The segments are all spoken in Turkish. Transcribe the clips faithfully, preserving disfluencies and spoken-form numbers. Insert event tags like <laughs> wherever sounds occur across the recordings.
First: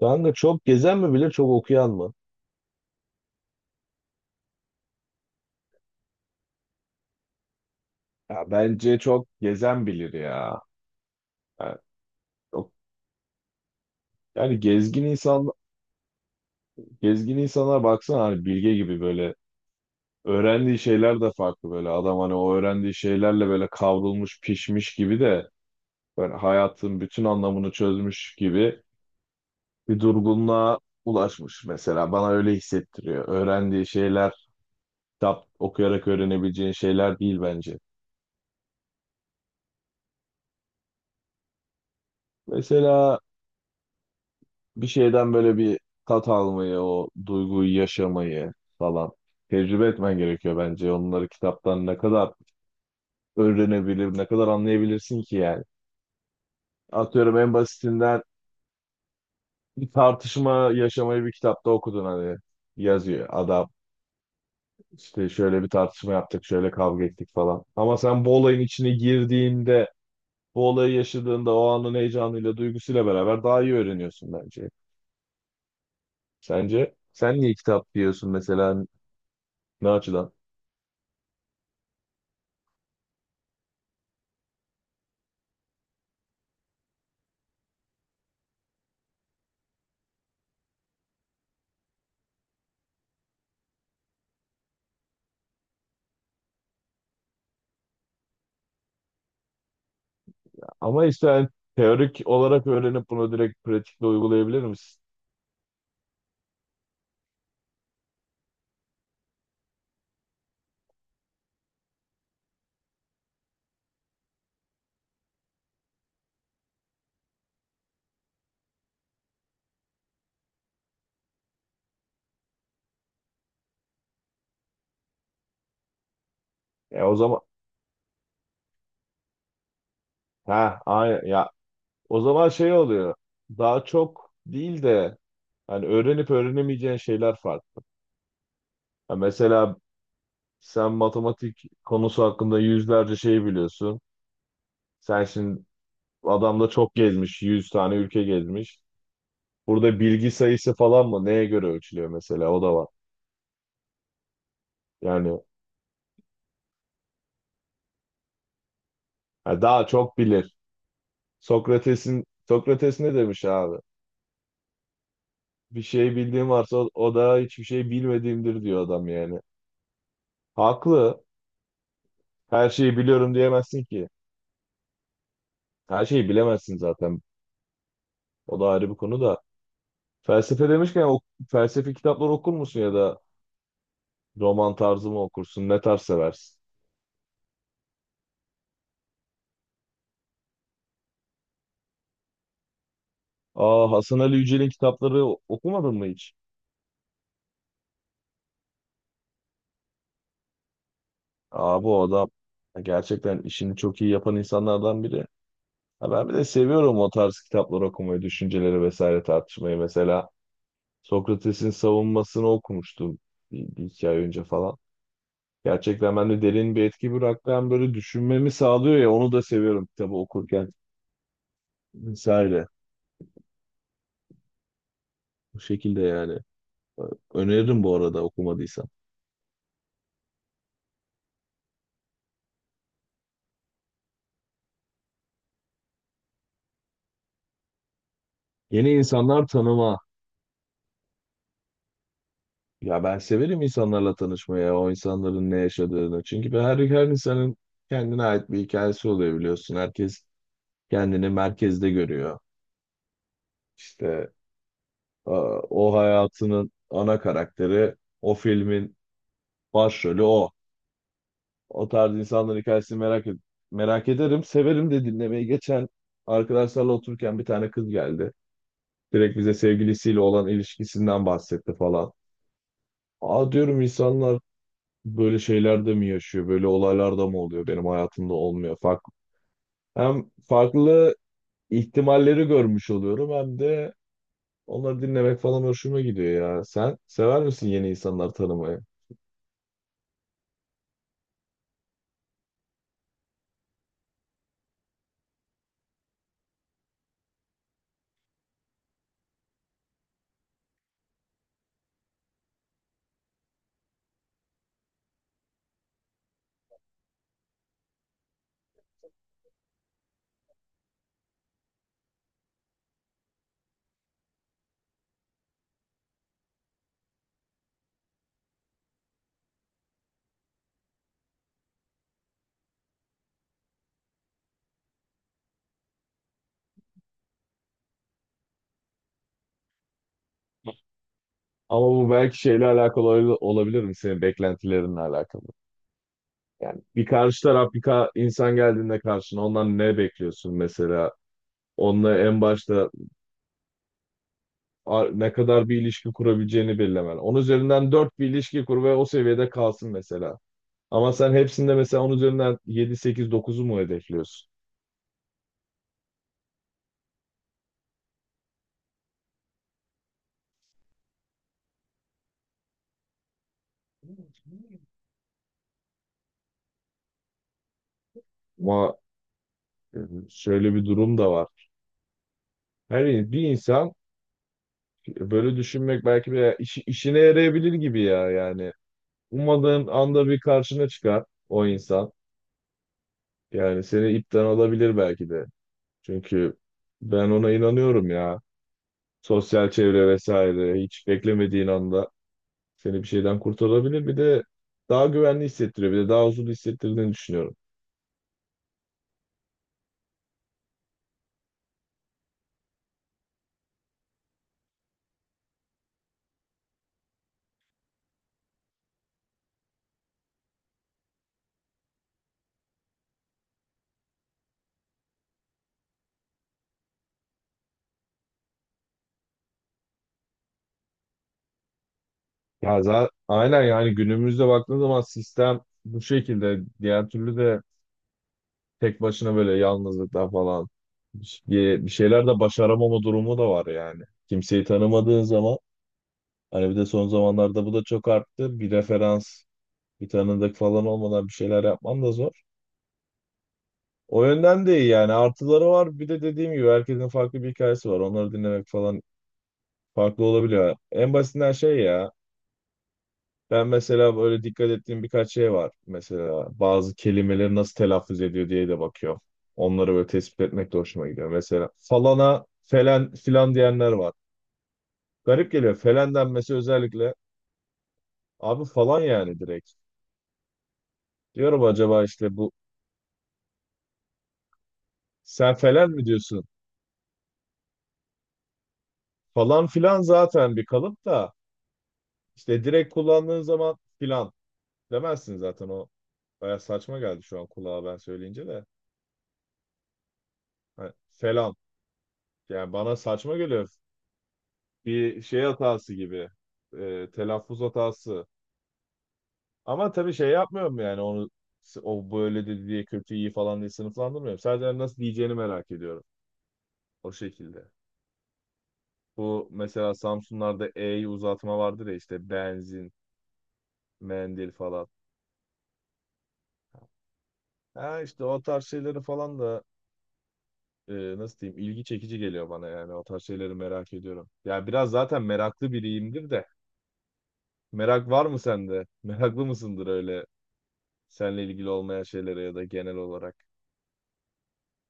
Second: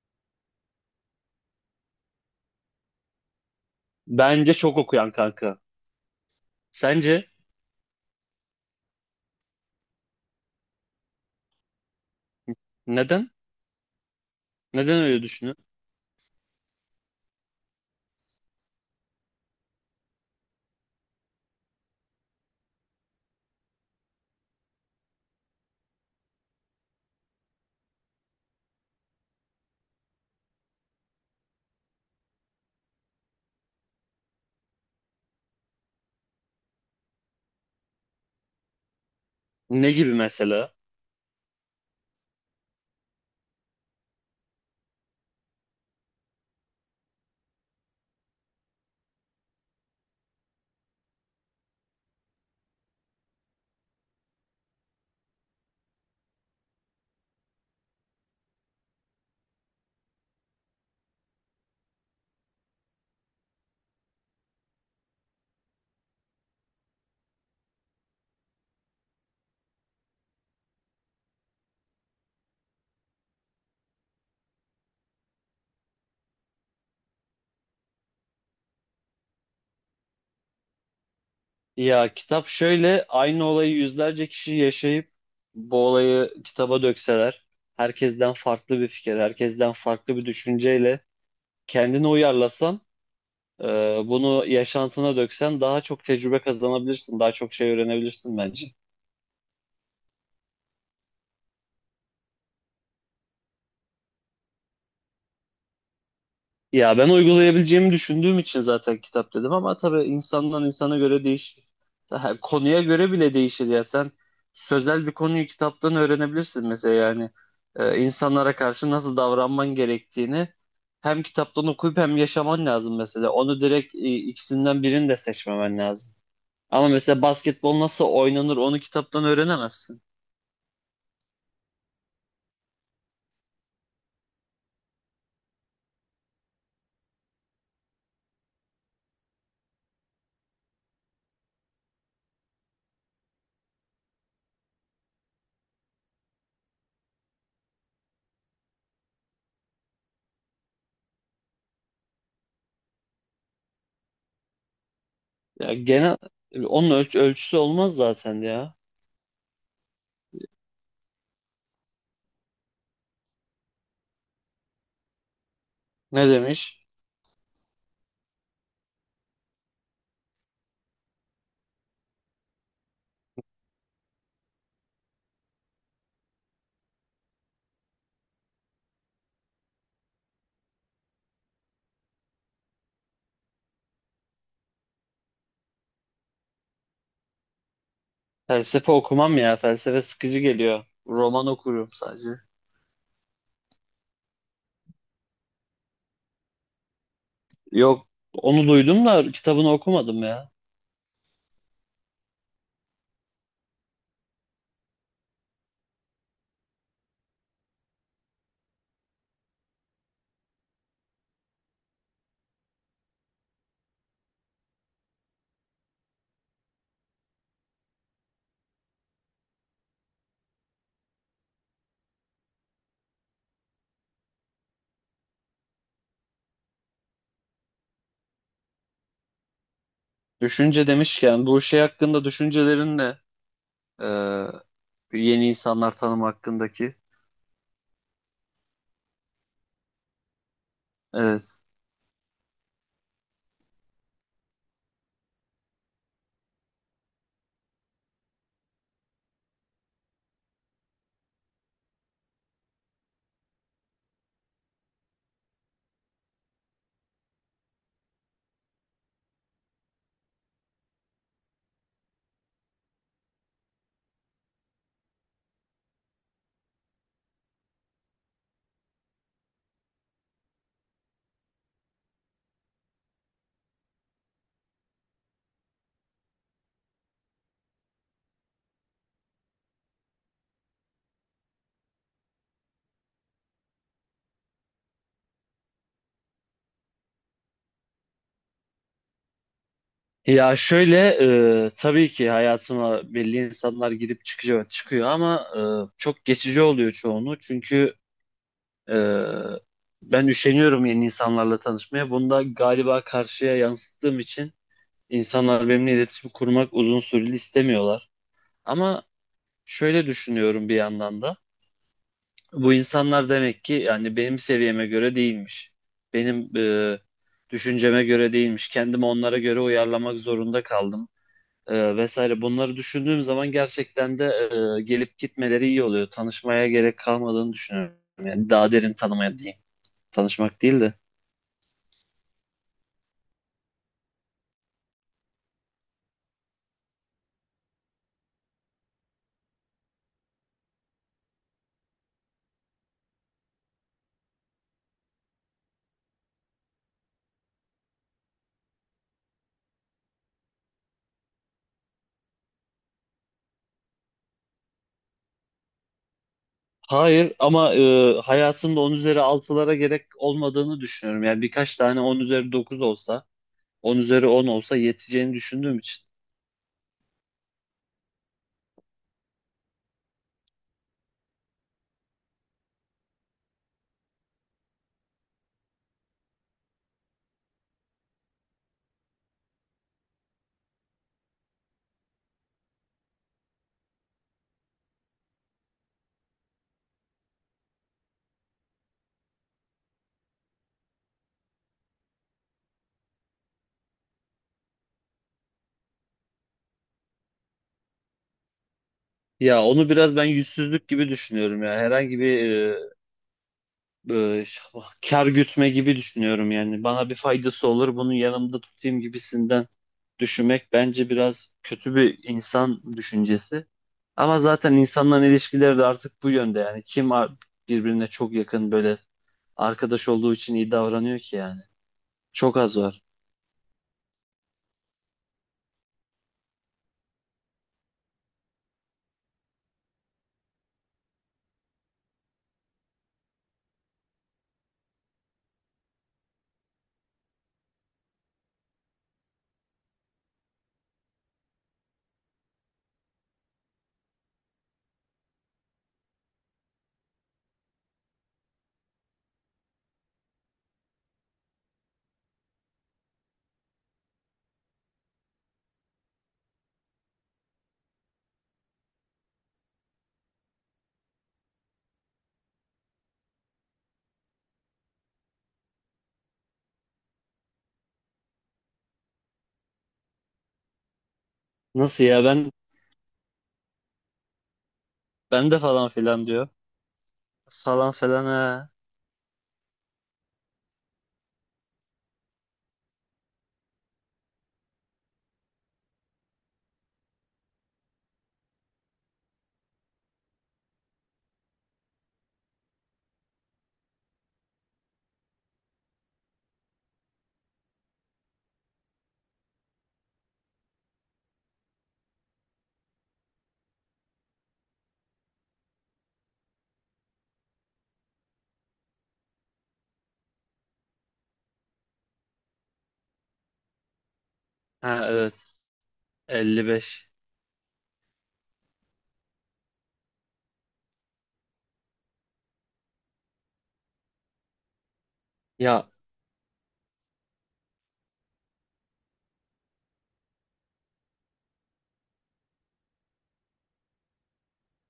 Kanka çok gezen mi bilir çok okuyan mı? Bence çok okuyan kanka. Sence Ya bence çok gezen bilir ya. Yani, çok- neden? yani Neden gezgin öyle insan düşünüyorsun? gezgin insanlara baksana hani bilge gibi böyle öğrendiği şeyler de farklı böyle adam hani o öğrendiği şeylerle böyle kavrulmuş pişmiş gibi de böyle hayatın bütün anlamını çözmüş gibi bir durgunluğa ulaşmış mesela bana öyle hissettiriyor. Öğrendiği şeyler kitap okuyarak öğrenebileceğin şeyler değil bence. Ne gibi mesela? Mesela bir şeyden böyle bir tat almayı, o duyguyu yaşamayı falan tecrübe etmen gerekiyor bence. Onları kitaptan ne kadar öğrenebilir, ne kadar anlayabilirsin ki yani. Atıyorum en basitinden bir tartışma yaşamayı bir kitapta okudun hani yazıyor adam. İşte şöyle bir tartışma yaptık, şöyle kavga ettik falan. Ama sen bu olayın içine girdiğinde, bu olayı yaşadığında o anın heyecanıyla, duygusuyla beraber daha iyi öğreniyorsun bence. Sence sen niye kitap diyorsun mesela ne açıdan? Ya kitap şöyle, aynı olayı yüzlerce kişi yaşayıp bu olayı kitaba dökseler, herkesten farklı bir fikir, herkesten farklı bir düşünceyle kendini uyarlasan, e, bunu yaşantına döksen daha çok tecrübe kazanabilirsin, daha çok şey öğrenebilirsin bence. Ama işte yani teorik olarak öğrenip bunu direkt pratikte uygulayabilir misin? Ya ben uygulayabileceğimi düşündüğüm için zaten kitap dedim, ama tabii insandan insana göre değişir. Daha konuya göre bile değişir ya. Sen sözel bir konuyu kitaptan öğrenebilirsin mesela. Yani Ee, insanlara karşı nasıl davranman gerektiğini hem kitaptan okuyup hem yaşaman lazım mesela. Onu direkt, e, ikisinden birini de seçmemen lazım. Ama E o mesela zaman basketbol nasıl oynanır, onu kitaptan öğrenemezsin. ha aynen ya o zaman şey oluyor. Daha çok değil de hani öğrenip öğrenemeyeceğin şeyler farklı. Ya mesela sen matematik konusu hakkında yüzlerce şey biliyorsun. Sen şimdi adam da çok gezmiş, yüz tane ülke gezmiş. Burada bilgi sayısı falan mı? Neye göre ölçülüyor mesela? O da var. Yani, Ya genel onun ölç- ölçüsü olmaz zaten ya. yani daha çok bilir. Sokrates'in Sokrates ne demiş abi? Bir şey Ne bildiğim varsa demiş? o, o da hiçbir şey bilmediğimdir diyor adam yani. Haklı. Her şeyi biliyorum diyemezsin ki. Her şeyi bilemezsin zaten. O da ayrı bir konu da. Felsefe demişken o felsefi kitaplar okur musun ya da roman tarzı mı okursun? Ne tarz seversin? Felsefe okumam ya. Felsefe sıkıcı geliyor. Roman okuyorum sadece. Aa, Hasan Ali Yücel'in kitapları okumadın mı hiç? Yok, onu duydum da kitabını okumadım ya. Aa, bu adam gerçekten işini çok iyi yapan insanlardan biri. Ha, ben bir de seviyorum o tarz kitapları okumayı, düşünceleri vesaire tartışmayı mesela. Sokrates'in savunmasını okumuştum bir, bir iki ay önce falan. Gerçekten bende derin bir etki bıraktı. Hem böyle düşünmemi sağlıyor ya onu da seviyorum kitabı okurken vesaire. Bu şekilde yani. Öneririm bu arada okumadıysan. Düşünce demişken bu şey hakkında düşüncelerin ne? Ee, yeni insanlar tanım hakkındaki. Yeni insanlar tanıma. Evet. Ya ben severim insanlarla tanışmaya, o insanların ne yaşadığını. Çünkü ben her, her insanın kendine ait bir hikayesi oluyor biliyorsun. Herkes kendini merkezde görüyor. İşte e, o hayatının ana karakteri o filmin başrolü o. O tarz insanların hikayesini merak ed- merak ederim. Severim de dinlemeyi. Geçen arkadaşlarla otururken bir tane kız geldi. Direkt bize sevgilisiyle olan ilişkisinden bahsetti falan. Aa, diyorum insanlar böyle şeylerde mi yaşıyor? Böyle olaylarda mı oluyor? Benim hayatımda olmuyor. Farklı. Hem farklı ihtimalleri görmüş oluyorum hem de onları dinlemek falan hoşuma gidiyor ya. Sen sever misin yeni insanlar tanımayı? Ya şöyle, e, tabii ki hayatıma belli insanlar gidip çıkıyor çıkıyor ama e, çok geçici oluyor çoğunu. Çünkü e, ben üşeniyorum yeni insanlarla tanışmaya. Bunu da galiba karşıya yansıttığım için İnsanlar benimle iletişim kurmak uzun süreli istemiyorlar. Ama şöyle düşünüyorum bir yandan da. Bu insanlar demek ki yani benim seviyeme göre değilmiş. Benim e, düşünceme göre değilmiş. Kendimi onlara göre uyarlamak zorunda kaldım, e, vesaire. Bunları düşündüğüm zaman gerçekten de e, gelip gitmeleri iyi oluyor. Tanışmaya gerek kalmadığını düşünüyorum. Yani daha derin tanımaya diyeyim. Tanışmak değil de. Ama bu belki şeyle alakalı ol- olabilir mi? Senin beklentilerinle alakalı. Yani bir karşı taraf bir ka- insan geldiğinde karşına ondan ne bekliyorsun mesela? Onunla en başta a- ne kadar bir ilişki kurabileceğini belirlemen. Onun üzerinden dört bir ilişki kur ve o seviyede kalsın mesela. Ama sen hepsinde mesela onun üzerinden yedi sekiz dokuzu mu hedefliyorsun? Hayır ama e, hayatımda on üzeri altılara gerek olmadığını düşünüyorum. Yani birkaç tane on üzeri dokuz olsa, on üzeri on olsa yeteceğini düşündüğüm için. Ama e, şöyle bir durum da var. Her in- bir insan böyle düşünmek belki bir işi- işine yarayabilir gibi ya yani. Ummadığın anda bir karşına çıkar o insan. Yani seni ipten alabilir belki de. Çünkü ben ona inanıyorum ya. Sosyal çevre vesaire hiç beklemediğin anda seni bir şeyden kurtarabilir. Bir de daha güvenli hissettiriyor. Bir de daha huzurlu hissettirdiğini düşünüyorum. Ya onu biraz ben yüzsüzlük gibi düşünüyorum ya. Herhangi bir e, e, ş- kar gütme gibi düşünüyorum yani. Bana bir faydası olur, bunu yanımda tutayım gibisinden düşünmek bence biraz kötü bir insan düşüncesi. Ama zaten insanların ilişkileri de artık bu yönde yani. Kim ar- birbirine çok yakın, böyle arkadaş olduğu için iyi davranıyor ki yani. Çok az Ya var. za- aynen yani günümüzde baktığın zaman sistem bu şekilde. Diğer türlü de tek başına böyle yalnızlıklar falan bir, bir şeyler de başaramama durumu da var yani. Kimseyi tanımadığın zaman hani bir de son zamanlarda bu da çok arttı. Bir referans, bir tanıdık falan olmadan bir şeyler yapman da zor. O yönden de iyi yani. Artıları var. Bir de dediğim gibi herkesin farklı bir hikayesi var. Onları dinlemek falan farklı olabiliyor. En basitinden şey ya. Ben mesela böyle dikkat ettiğim birkaç şey var. Mesela bazı kelimeleri nasıl telaffuz ediyor diye de bakıyorum. Onları böyle tespit etmek de hoşuma gidiyor. Mesela falana felen filan diyenler var. Garip geliyor. Felen denmesi özellikle. Abi falan yani direkt. Diyorum Nasıl acaba ya, işte ben bu ben sen de falan felen mi filan diyorsun? diyor. Falan filan ha. Falan filan zaten bir kalıp da işte direkt kullandığın zaman filan demezsin zaten o. Baya saçma geldi şu an kulağa ben söyleyince de. Hani falan. Yani bana saçma geliyor. Bir şey hatası gibi. E, telaffuz hatası. Ama tabii şey yapmıyorum yani onu o böyle dedi diye kötü iyi falan diye sınıflandırmıyorum. Sadece hani nasıl diyeceğini merak ediyorum. O şekilde. Bu mesela Samsunlarda E'yi uzatma vardır ya işte benzin, mendil falan. Ha evet, elli beş. Ha işte o tarz şeyleri falan da e, nasıl diyeyim ilgi çekici geliyor bana yani o tarz şeyleri merak ediyorum. Ya biraz zaten meraklı Ya, biriyimdir de. Merak var mı sende? <laughs> Meraklı mısındır öyle seninle ilgili olmayan şeylere ya da genel olarak?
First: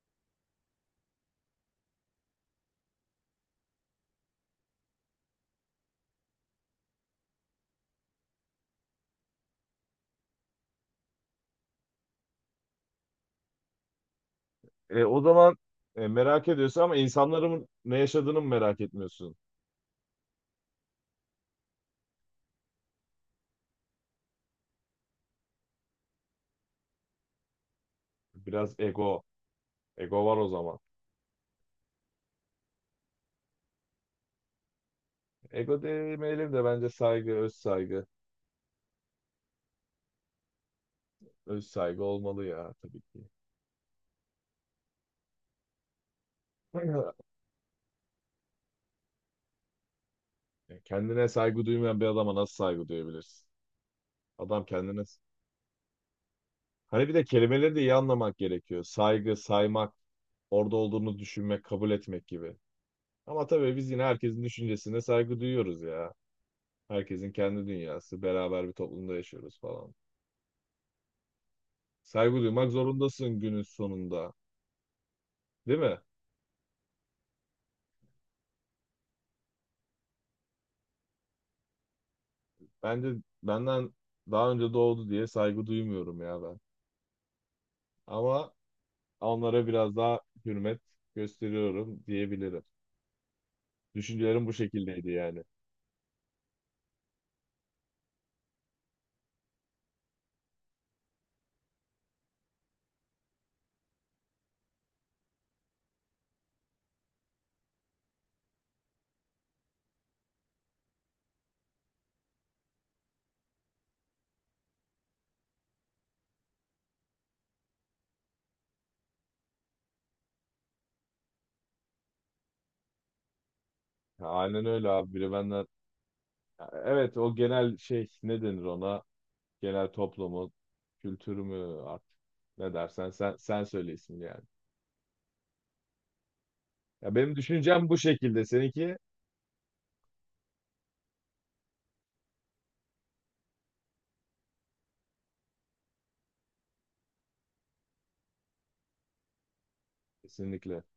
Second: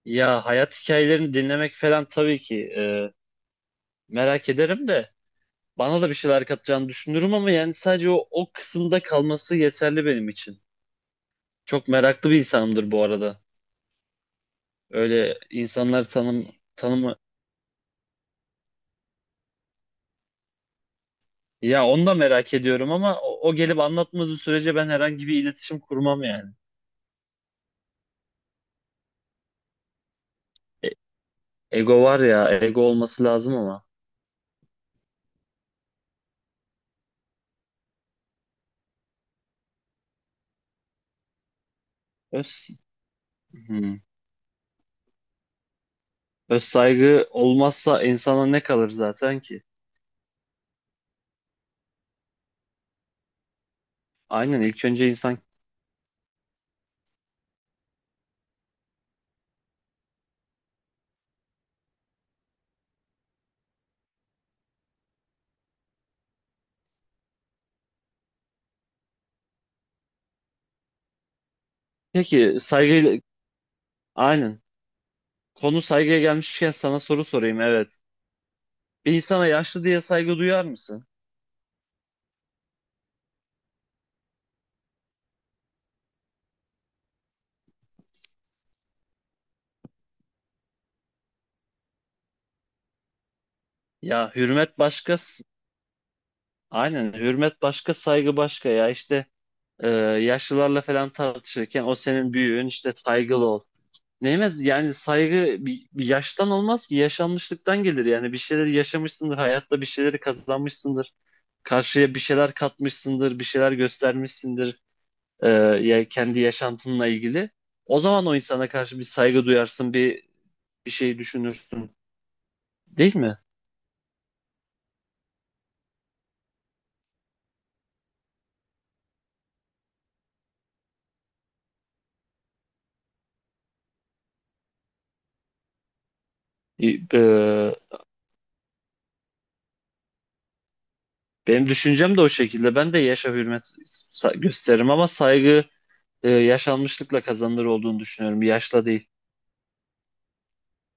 ya hayat hikayelerini dinlemek falan, tabii ki e, merak ederim de, bana da bir şeyler katacağını düşünürüm, ama yani sadece o, o kısımda kalması yeterli benim için. Çok meraklı bir insanımdır bu arada. E, o Öyle zaman insanlar e, tanım merak ediyorsun ama tanımı, insanların ne yaşadığını mı merak etmiyorsun? ya onu da merak ediyorum ama o, o gelip anlatmadığı sürece ben herhangi bir iletişim kurmam yani. Biraz ego. Ego var o zaman. Ego var ya, ego olması lazım ama. Ego demeyelim de bence saygı, öz saygı. Öz saygı olmalı Öz, ya tabii ki. hmm. Öz saygı olmazsa insana ne kalır zaten ki? <laughs> Kendine saygı duymayan bir adama nasıl saygı duyabilirsin? Aynen, Adam ilk kendine önce insan... hani bir de kelimeleri de iyi anlamak gerekiyor. Saygı, saymak, orada olduğunu düşünmek, kabul etmek gibi. Ama tabii biz yine herkesin düşüncesine saygı duyuyoruz ya. Herkesin kendi dünyası, beraber bir toplumda yaşıyoruz falan. Saygı Peki duymak saygıyla... zorundasın günün sonunda, Aynen. değil Konu mi? saygıya gelmişken sana soru sorayım, evet. Bir insana yaşlı diye saygı duyar mısın? Bence benden daha önce doğdu diye saygı duymuyorum ya ben. Ama onlara biraz daha hürmet gösteriyorum diyebilirim. Ya Düşüncelerim bu hürmet şekildeydi başka... s- yani. Aynen, hürmet başka saygı başka, ya işte e, yaşlılarla falan tartışırken o senin büyüğün, işte saygılı ol. Neyemez yani, saygı bir, bir yaştan olmaz ki, yaşanmışlıktan gelir. Yani bir şeyleri yaşamışsındır hayatta, bir şeyleri kazanmışsındır, karşıya bir şeyler katmışsındır, bir şeyler göstermişsindir, e, ya kendi yaşantınla ilgili. O zaman o insana karşı bir saygı duyarsın, bir bir şey düşünürsün, değil mi? Ya, aynen öyle abi. Biri benden evet o genel şey ne denir ona? Genel toplumu, kültürü mü artık ne dersen sen sen söyle ismini yani. E, Ya e, benim düşüncem bu şekilde. Seninki? benim düşüncem de o şekilde. Ben de yaşa hürmet sa- gösteririm, ama saygı e, yaşanmışlıkla kazanılır olduğunu düşünüyorum, yaşla değil. Kesinlikle.